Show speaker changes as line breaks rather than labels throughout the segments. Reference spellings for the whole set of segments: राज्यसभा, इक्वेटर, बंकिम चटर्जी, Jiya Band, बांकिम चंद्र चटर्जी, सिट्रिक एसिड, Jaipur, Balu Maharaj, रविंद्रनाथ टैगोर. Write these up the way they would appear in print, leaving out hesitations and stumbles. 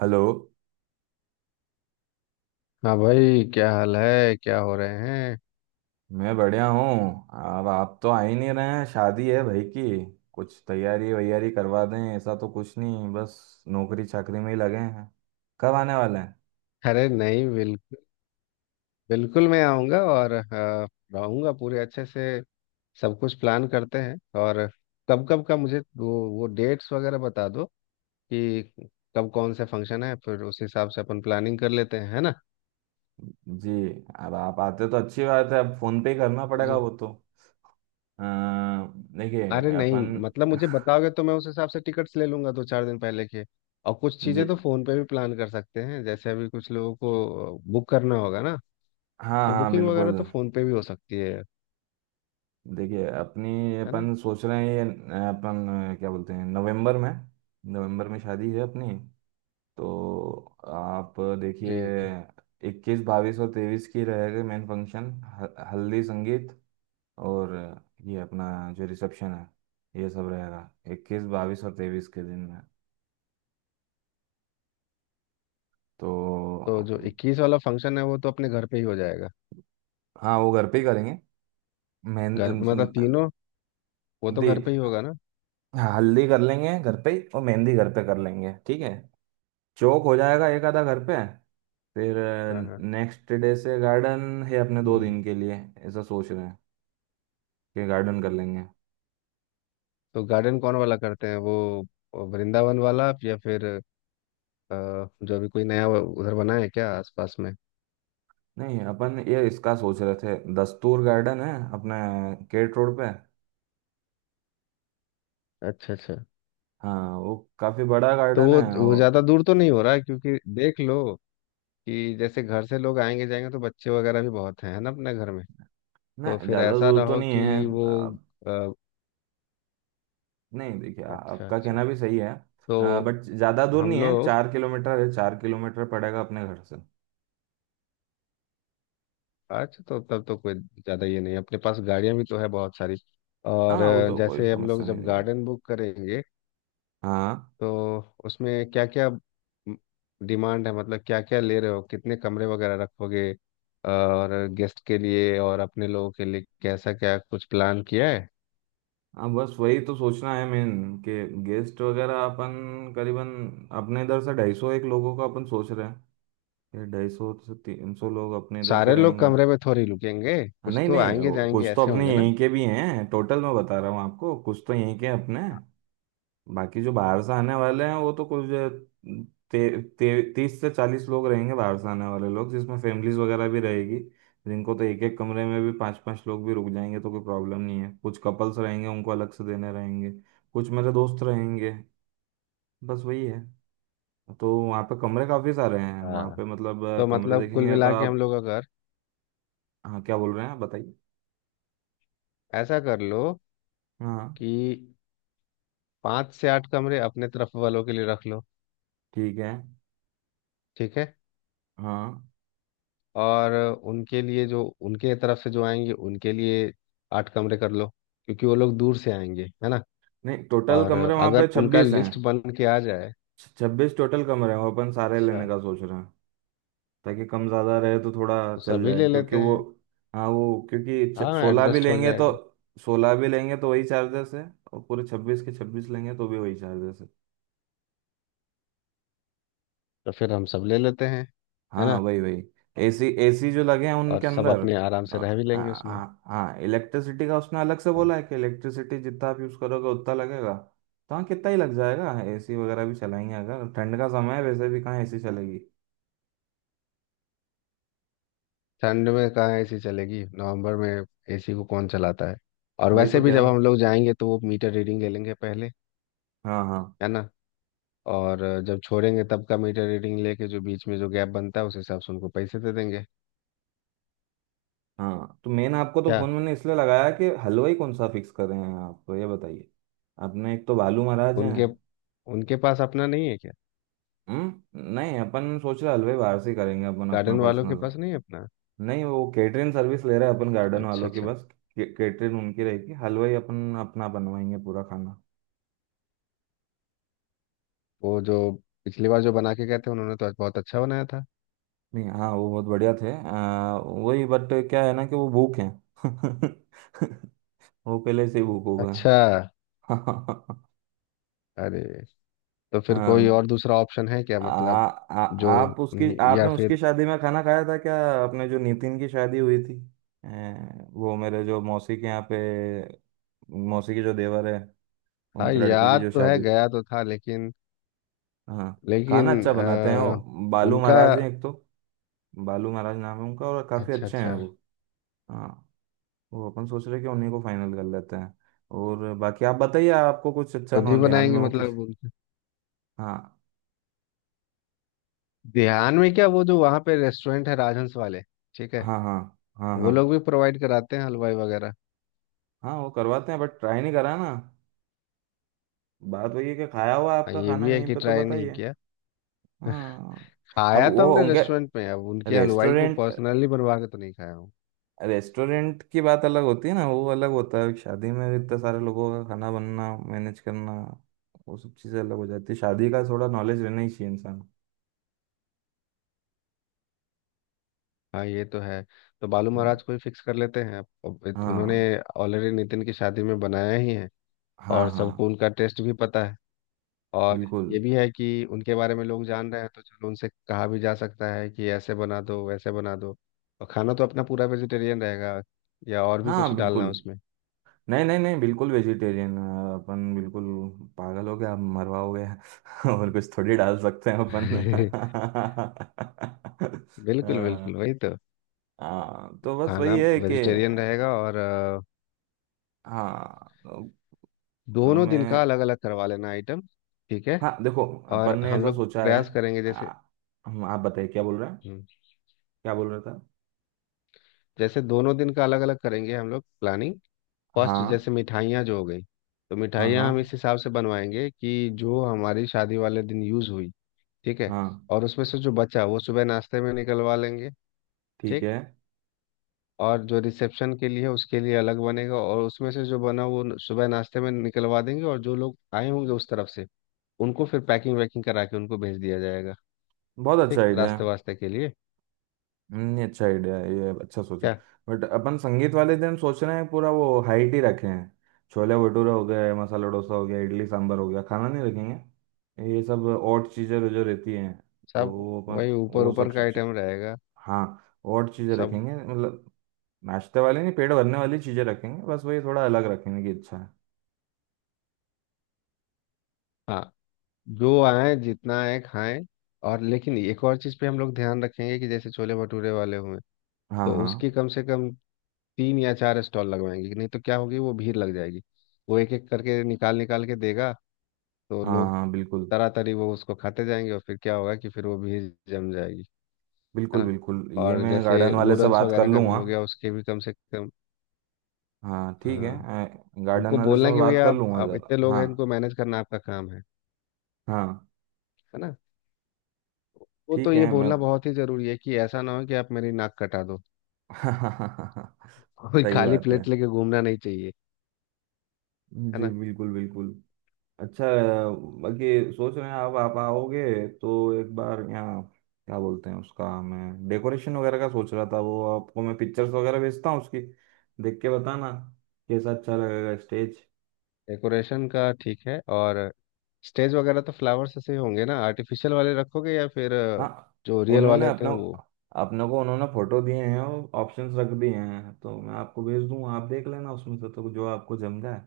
Hello.
हाँ भाई, क्या हाल है? क्या हो रहे हैं?
मैं बढ़िया हूँ। अब आप तो आ ही नहीं रहे हैं, शादी है भाई की। कुछ तैयारी वैयारी करवा दें, ऐसा तो कुछ नहीं, बस नौकरी चाकरी में ही लगे हैं। कब आने वाले हैं?
अरे नहीं, बिल्कुल बिल्कुल मैं आऊँगा और रहूँगा पूरे अच्छे से। सब कुछ प्लान करते हैं। और कब कब का मुझे वो डेट्स वगैरह बता दो कि कब कौन सा फंक्शन है, फिर उस हिसाब से अपन प्लानिंग कर लेते हैं, है ना।
जी। अब आप आते तो अच्छी बात है, अब फोन पे ही करना पड़ेगा
मुझे
वो तो। अ,
अरे
देखिए
नहीं,
अपन।
मतलब मुझे बताओगे तो मैं उस हिसाब से टिकट्स ले लूँगा दो चार दिन पहले के। और कुछ चीज़ें
जी।
तो फ़ोन पे भी प्लान कर सकते हैं, जैसे अभी कुछ लोगों को बुक करना होगा ना।
हाँ
तो
हाँ
बुकिंग वगैरह तो
बिल्कुल।
फ़ोन पे भी हो सकती है
देखिए अपनी,
है ना।
अपन सोच रहे हैं ये अपन क्या बोलते हैं, नवंबर में। नवंबर में शादी है अपनी। तो आप
जी।
देखिए, 21, 22 और 23 की रहेगा मेन फंक्शन। हल्दी संगीत, और ये अपना जो रिसेप्शन है, ये सब रहेगा 21, 22 और 23 के दिन में। तो
तो जो 21 वाला फंक्शन है वो तो अपने घर पे ही हो जाएगा।
हाँ, वो घर पे ही करेंगे,
घर मतलब
मेहंदी।
तीनों, वो तो घर पे ही होगा ना।
हाँ हल्दी कर लेंगे घर पे ही, और मेहंदी घर पे कर लेंगे, ठीक है। चौक हो जाएगा एक आधा घर पे, फिर
हाँ हाँ।
नेक्स्ट डे से गार्डन है अपने दो
हम्म।
दिन के लिए। ऐसा सोच रहे हैं कि गार्डन कर लेंगे।
तो गार्डन कौन वाला करते हैं वो, वृंदावन वाला या फिर अ, जो भी कोई नया वो उधर बना है क्या आसपास में?
नहीं अपन ये इसका सोच रहे थे, दस्तूर गार्डन है अपने केट रोड पे।
अच्छा अच्छा।
हाँ वो काफी बड़ा
तो
गार्डन
वो
है।
वो
और
ज़्यादा दूर तो नहीं हो रहा है? क्योंकि देख लो कि जैसे घर से लोग आएंगे जाएंगे, तो बच्चे वगैरह भी बहुत हैं, है ना, अपने घर में।
ना,
तो फिर
ज्यादा
ऐसा ना
दूर तो
हो
नहीं है।
कि वो
आ,
अ,
नहीं देखिए,
अच्छा
आपका
अच्छा।
कहना भी सही है।
तो
बट ज्यादा दूर
हम
नहीं है,
लोग।
4 किलोमीटर है, चार किलोमीटर पड़ेगा अपने घर से।
अच्छा तो तब तो कोई ज़्यादा ये नहीं है। अपने पास गाड़ियाँ भी तो है बहुत सारी। और
हाँ वो तो कोई
जैसे हम लोग
समस्या नहीं
जब
रहेगी।
गार्डन बुक करेंगे,
हाँ।
तो उसमें क्या क्या डिमांड है, मतलब क्या क्या ले रहे हो, कितने कमरे वगैरह रखोगे, और गेस्ट के लिए और अपने लोगों के लिए कैसा क्या कुछ प्लान किया है?
हाँ बस वही तो सोचना है मेन, कि गेस्ट वगैरह अपन करीबन अपने इधर से 250 एक लोगों का अपन सोच रहे हैं। 250 से 300 लोग अपने इधर के
सारे लोग
रहेंगे।
कमरे में थोड़ी रुकेंगे।
हाँ,
कुछ
नहीं
तो
नहीं,
आएंगे
वो कुछ
जाएंगे
तो
ऐसे
अपने
होंगे ना।
यहीं के भी हैं, टोटल मैं बता रहा हूँ आपको, कुछ तो यहीं के हैं अपने। बाकी जो बाहर से आने वाले हैं, वो तो कुछ ते, ते, 30 से 40 लोग रहेंगे बाहर से आने वाले लोग, जिसमें फैमिलीज वगैरह भी रहेगी। जिनको तो एक एक कमरे में भी पांच पांच लोग भी रुक जाएंगे तो कोई प्रॉब्लम नहीं है। कुछ कपल्स रहेंगे, उनको अलग से देने रहेंगे। कुछ मेरे दोस्त रहेंगे, बस वही है। तो वहाँ पे कमरे काफ़ी सारे हैं वहाँ
हाँ,
पे, मतलब
तो
कमरे
मतलब कुल
देखेंगे तो
मिला के हम
आप।
लोग अगर
हाँ क्या बोल रहे हैं आप बताइए।
ऐसा कर लो
हाँ।
कि 5 से 8 कमरे अपने तरफ वालों के लिए रख लो।
ठीक है।
ठीक है।
हाँ।
और उनके लिए, जो उनके तरफ से जो आएंगे उनके लिए, 8 कमरे कर लो, क्योंकि वो लोग दूर से आएंगे, है ना।
नहीं टोटल
और
कमरे वहाँ पे
अगर उनका
26 हैं।
लिस्ट बन के आ जाए।
छब्बीस टोटल कमरे हैं, वो अपन सारे
अच्छा।
लेने का सोच रहे हैं, ताकि कम ज़्यादा रहे तो थोड़ा
तो
चल
सभी
जाए,
ले
क्योंकि
लेते
वो।
हैं।
हाँ वो क्योंकि
हाँ, एडजस्ट हो जाएगा।
16 भी लेंगे तो वही चार्जेस है, और पूरे 26 के 26 लेंगे तो भी वही चार्जेस है।
तो फिर हम सब ले लेते हैं, है
हाँ हाँ,
ना।
वही वही। एसी एसी जो लगे हैं
और
उनके
सब
अंदर।
अपने आराम
अ,
से रह भी लेंगे
हाँ
उसमें।
हाँ हाँ, इलेक्ट्रिसिटी का उसने अलग से
हाँ।
बोला है कि इलेक्ट्रिसिटी जितना आप यूज़ करोगे उतना लगेगा। तो हाँ कितना ही लग जाएगा, एसी वगैरह भी चलाएंगे अगर। ठंड का समय है, वैसे भी कहाँ एसी चलेगी।
ठंड में कहाँ एसी चलेगी नवंबर में? एसी को कौन चलाता है? और
वही तो
वैसे भी
क्या।
जब हम लोग जाएंगे तो वो मीटर रीडिंग ले लेंगे पहले,
हाँ हाँ।
है ना। और जब छोड़ेंगे तब का मीटर रीडिंग लेके, जो बीच में जो गैप बनता है, उस हिसाब से उनको पैसे दे देंगे।
हाँ तो मेन आपको तो
क्या?
फोन मैंने इसलिए लगाया कि हलवाई कौन सा फिक्स कर रहे हैं आप, तो ये बताइए। अपने एक तो बालू महाराज हैं।
उनके उनके पास अपना नहीं है क्या?
हम्म। नहीं अपन सोच रहे हलवाई बाहर से ही करेंगे अपन अपना
गार्डन वालों के
पर्सनल।
पास नहीं है अपना?
नहीं वो केटरिंग सर्विस ले रहे हैं अपन गार्डन
अच्छा
वालों की
अच्छा।
बस। केटरिंग उनकी रहेगी, हलवाई अपन अपना बनवाएंगे पूरा खाना।
वो जो पिछली बार जो बना के गए थे, उन्होंने तो बहुत अच्छा बनाया था।
नहीं हाँ वो बहुत बढ़िया थे। वही, बट क्या है ना कि वो भूख हैं। वो पहले से ही भूख
अच्छा।
होगा।
अरे तो फिर कोई
हाँ।
और दूसरा ऑप्शन है क्या
आ,
मतलब?
आ,
जो
आप उसकी,
या
आपने उसकी
फिर।
शादी में खाना खाया था क्या, अपने जो नितिन की शादी हुई थी? वो मेरे जो मौसी के यहाँ पे, मौसी के जो देवर है,
हाँ
उनकी लड़की की
याद
जो
तो है,
शादी थी।
गया तो था लेकिन,
हाँ
लेकिन
खाना अच्छा बनाते हैं वो। बालू
उनका।
महाराज हैं एक तो, बालू महाराज नाम है उनका, और काफ़ी
अच्छा
अच्छे हैं
अच्छा।
वो। हाँ। वो अपन सोच रहे कि उन्हीं को फाइनल कर लेते हैं, और बाकी आप बताइए, आपको कुछ अच्छा
खुद ही
ना ध्यान
बनाएंगे
में हो किसी।
मतलब?
हाँ
ध्यान में क्या वो जो वहाँ पे रेस्टोरेंट है राजहंस वाले? ठीक है।
हाँ। हाँ हाँ।
वो
हाँ
लोग भी प्रोवाइड कराते हैं हलवाई वगैरह।
हाँ। वो करवाते हैं बट ट्राई नहीं करा ना। बात वही है कि खाया हुआ
हाँ,
आपका
ये
खाना
भी है
कहीं
कि
पे, तो
ट्राई नहीं
बताइए।
किया।
हाँ। अब
खाया तो
वो
हमने
उनके
रेस्टोरेंट में, अब उनके हलवाई को
रेस्टोरेंट
पर्सनली बनवा के तो नहीं खाया हूँ।
रेस्टोरेंट की बात अलग होती है ना, वो अलग होता है। शादी में इतने सारे लोगों का खाना बनना, मैनेज करना, वो सब चीज़ें अलग हो जाती है। शादी का थोड़ा नॉलेज रहना ही चाहिए इंसान।
हाँ ये तो है। तो बालू
हम्म,
महाराज को ही फिक्स कर लेते हैं। उन्होंने
हाँ
ऑलरेडी नितिन की शादी में बनाया ही है।
हाँ।
और
हाँ
सबको उनका टेस्ट भी पता है। और
बिल्कुल।
ये भी है कि उनके बारे में लोग जान रहे हैं, तो चलो उनसे कहा भी जा सकता है कि ऐसे बना दो वैसे बना दो। और खाना तो अपना पूरा वेजिटेरियन रहेगा। या और भी
हाँ
कुछ डालना है
बिल्कुल।
उसमें?
नहीं नहीं नहीं बिल्कुल वेजिटेरियन। अपन बिल्कुल पागल हो गया, आप मरवाओगे? और कुछ थोड़ी डाल सकते हैं अपन।
बिल्कुल बिल्कुल
हाँ।
वही तो।
हाँ तो बस
खाना
वही है कि
वेजिटेरियन रहेगा और
हाँ, तो
दोनों दिन का
हमें।
अलग अलग करवा लेना आइटम। ठीक है।
हाँ देखो अपन
और
ने
हम
ऐसा
लोग
सोचा है,
प्रयास करेंगे जैसे।
आ, हम, आप बताइए क्या बोल रहे हैं,
हम्म,
क्या बोल रहे था।
जैसे दोनों दिन का अलग अलग करेंगे हम लोग प्लानिंग। फर्स्ट
हाँ।
जैसे मिठाइयाँ जो हो गई, तो
हाँ हाँ।
मिठाइयाँ हम इस हिसाब से बनवाएंगे कि जो हमारी शादी वाले दिन यूज़ हुई। ठीक है।
हाँ
और उसमें से जो बचा वो सुबह नाश्ते में निकलवा लेंगे।
ठीक है।
ठीक। और जो रिसेप्शन के लिए है, उसके लिए अलग बनेगा, और उसमें से जो बना वो सुबह नाश्ते में निकलवा देंगे, और जो लोग आए होंगे उस तरफ से, उनको फिर पैकिंग वैकिंग करा के उनको भेज दिया जाएगा।
बहुत अच्छा
ठीक,
आइडिया है।
रास्ते वास्ते के लिए।
नहीं अच्छा आइडिया है ये, अच्छा सोचा।
क्या?
बट अपन संगीत वाले दिन सोच रहे हैं पूरा वो हाइट ही रखे हैं। छोले भटूरे हो गए, मसाला डोसा हो गया, इडली सांभर हो गया, खाना नहीं रखेंगे, ये सब और चीज़ें जो रहती हैं। तो
सब
वो अपन,
वही ऊपर
वो
ऊपर
सब,
का आइटम रहेगा।
हाँ, और चीज़ें
सब।
रखेंगे मतलब नाश्ते वाले, नहीं पेट भरने वाली चीज़ें रखेंगे, बस वही थोड़ा अलग रखेंगे, कि अच्छा है।
हाँ, जो आए जितना आए खाएं। और लेकिन एक और चीज़ पे हम लोग ध्यान रखेंगे कि जैसे छोले भटूरे वाले हुए,
हाँ
तो
हाँ।
उसकी कम से कम 3 या 4 स्टॉल लगवाएंगे, नहीं तो क्या होगी वो भीड़ लग जाएगी। वो एक एक करके निकाल निकाल के देगा, तो
हाँ
लोग
हाँ बिल्कुल
तरातरी वो उसको खाते जाएंगे, और फिर क्या होगा कि फिर वो भीड़ जम जाएगी, है
बिल्कुल
ना।
बिल्कुल। ये
और
मैं गार्डन
जैसे
वाले से
नूडल्स
बात कर
वगैरह का भी
लूँगा।
हो गया उसके भी कम से कम।
हाँ ठीक है।
हाँ, उनको
गार्डन वाले से
बोलना
मैं
कि
बात
भैया
कर
आप
लूँगा
आप
ज़रा,
इतने लोग
हाँ।
हैं, इनको मैनेज करना आपका काम है
हाँ
है ना। वो तो
ठीक
ये
है मैं।
बोलना बहुत ही जरूरी है कि ऐसा ना हो कि आप मेरी नाक कटा दो। कोई
सही
खाली
बात है।
प्लेट लेके घूमना नहीं चाहिए, है
जी
ना।
बिल्कुल बिल्कुल। अच्छा, बाकी सोच रहे हैं अब आप आओगे तो एक बार यहाँ, क्या बोलते हैं, उसका मैं डेकोरेशन वगैरह का सोच रहा था, वो आपको मैं पिक्चर्स वगैरह भेजता हूँ उसकी, देख के बताना कैसा अच्छा लगेगा स्टेज।
डेकोरेशन का ठीक है। और स्टेज वगैरह तो फ्लावर्स ऐसे ही होंगे ना, आर्टिफिशियल वाले रखोगे या फिर
हाँ
जो रियल वाले
उन्होंने
होते
अपना,
हैं वो?
अपने को उन्होंने फोटो दिए हैं और ऑप्शंस रख दिए हैं, तो मैं आपको भेज दूंगा, आप देख लेना उसमें से, तो जो आपको जम जाए,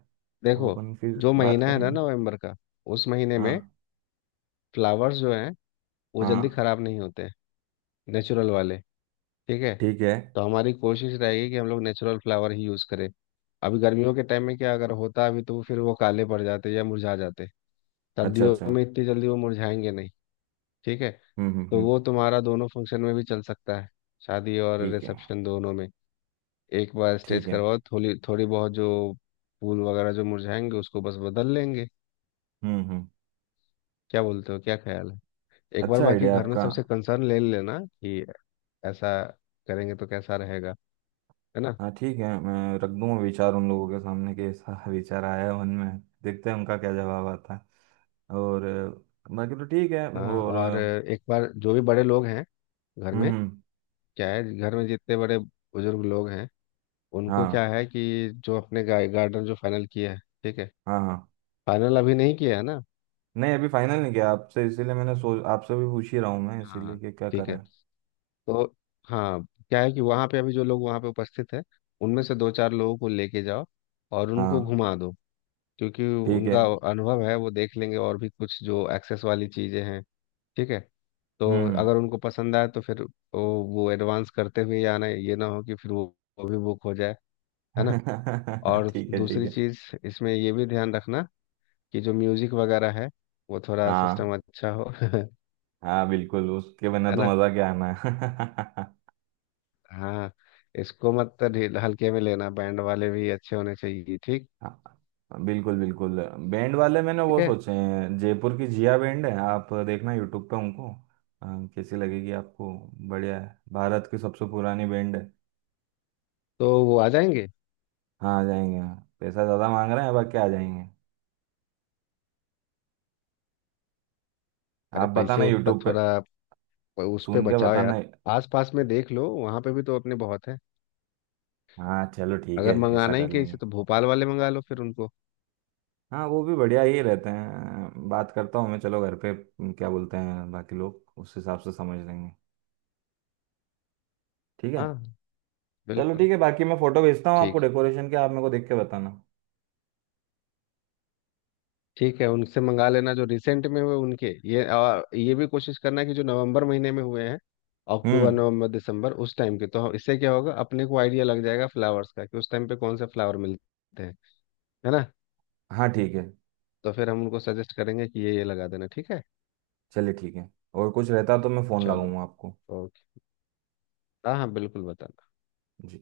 वो
देखो,
अपन फिर
जो
बात
महीना है ना
करेंगे।
नवंबर का, उस महीने में
हाँ
फ्लावर्स जो हैं वो जल्दी
हाँ
खराब नहीं होते हैं, नेचुरल वाले। ठीक है।
ठीक है।
तो हमारी कोशिश रहेगी कि हम लोग नेचुरल फ्लावर ही यूज़ करें। अभी गर्मियों के टाइम में क्या अगर होता अभी, तो फिर वो काले पड़ जाते या मुरझा जाते।
अच्छा
सर्दियों
अच्छा।
में इतनी जल्दी वो मुरझाएंगे नहीं। ठीक है। तो
हम्म।
वो तुम्हारा दोनों फंक्शन में भी चल सकता है, शादी और
ठीक है
रिसेप्शन दोनों में। एक बार स्टेच
ठीक है।
करवाओ, थोड़ी थोड़ी बहुत जो फूल वगैरह जो मुरझाएंगे उसको बस बदल लेंगे।
हम्म।
क्या बोलते हो, क्या ख्याल है? एक बार
अच्छा
बाकी
आइडिया
घर में
आपका।
सबसे कंसर्न ले लेना कि ऐसा करेंगे तो कैसा रहेगा, है ना।
हाँ ठीक है, मैं रख दूंगा विचार उन लोगों के सामने कि ऐसा विचार आया है मन में। देखते हैं उनका क्या जवाब आता है, और बाकी तो ठीक है।
हाँ,
और
और एक बार जो भी बड़े लोग हैं घर में,
हम्म हम्म,
क्या है घर में जितने बड़े बुजुर्ग लोग हैं, उनको
हाँ
क्या है कि जो अपने गार्डन जो फाइनल किया है, ठीक है,
हाँ हाँ।
फाइनल अभी नहीं किया है ना।
नहीं अभी फाइनल नहीं किया आपसे, इसीलिए मैंने सोच आपसे भी पूछ ही रहा हूँ मैं, इसीलिए
हाँ,
कि क्या
ठीक है।
करें।
तो हाँ, क्या है कि वहाँ पे अभी जो लोग वहाँ पे उपस्थित हैं, उनमें से दो चार लोगों को लेके जाओ और
हाँ
उनको घुमा दो, क्योंकि
ठीक है।
उनका अनुभव है, वो देख लेंगे और भी कुछ जो एक्सेस वाली चीज़ें हैं। ठीक है। तो
हम्म।
अगर उनको पसंद आए तो फिर वो एडवांस करते हुए ही आना है, ये ना हो कि फिर वो भी बुक हो जाए, है ना। और
ठीक है ठीक
दूसरी
है।
चीज़, इसमें ये भी ध्यान रखना कि जो म्यूज़िक वगैरह है, वो थोड़ा
हाँ
सिस्टम अच्छा हो, है
हाँ बिल्कुल, उसके बिना तो
ना।
मज़ा क्या आना है।
हाँ, इसको मत हल्के में लेना, बैंड वाले भी अच्छे होने चाहिए, ठीक।
हाँ बिल्कुल बिल्कुल। बैंड वाले मैंने
ठीक
वो
है।
सोचे हैं, जयपुर की जिया बैंड है, आप देखना यूट्यूब पे उनको। अ, कैसी लगेगी आपको? बढ़िया है, भारत की सबसे पुरानी बैंड है।
तो वो आ जाएंगे?
हाँ आ जाएंगे हाँ। पैसा ज़्यादा मांग रहे हैं बाकी आ जाएंगे।
अरे
आप
पैसे
बताना
उतना
यूट्यूब पे,
थोड़ा उस पे
सुन के
बचाओ
बताना।
यार। आस पास में देख लो, वहाँ पे भी तो अपने बहुत हैं।
हाँ चलो ठीक है,
अगर
ऐसा
मंगाना ही
कर
कहीं
लेंगे।
से तो भोपाल वाले मंगा लो फिर उनको।
हाँ वो भी बढ़िया ही रहते हैं, बात करता हूँ मैं चलो घर पे। क्या बोलते हैं बाकी लोग, उस हिसाब से समझ लेंगे। ठीक है।
हाँ
चलो
बिल्कुल।
ठीक है, बाकी मैं फोटो भेजता हूँ आपको
ठीक।
डेकोरेशन के, आप मेरे को देख के बताना।
ठीक है, उनसे मंगा लेना जो रिसेंट में हुए उनके, ये, और ये भी कोशिश करना कि जो नवंबर महीने में हुए हैं, अक्टूबर
हम्म।
नवंबर दिसंबर उस टाइम के, तो इससे क्या होगा अपने को आइडिया लग जाएगा फ्लावर्स का कि उस टाइम पे कौन से फ्लावर मिलते हैं, है ना।
हाँ ठीक है।
तो फिर हम उनको सजेस्ट करेंगे कि ये लगा देना, ठीक है।
चलिए ठीक है, और कुछ रहता तो मैं फ़ोन
चलो।
लगाऊंगा आपको।
ओके। हाँ हाँ बिल्कुल बता।
जी।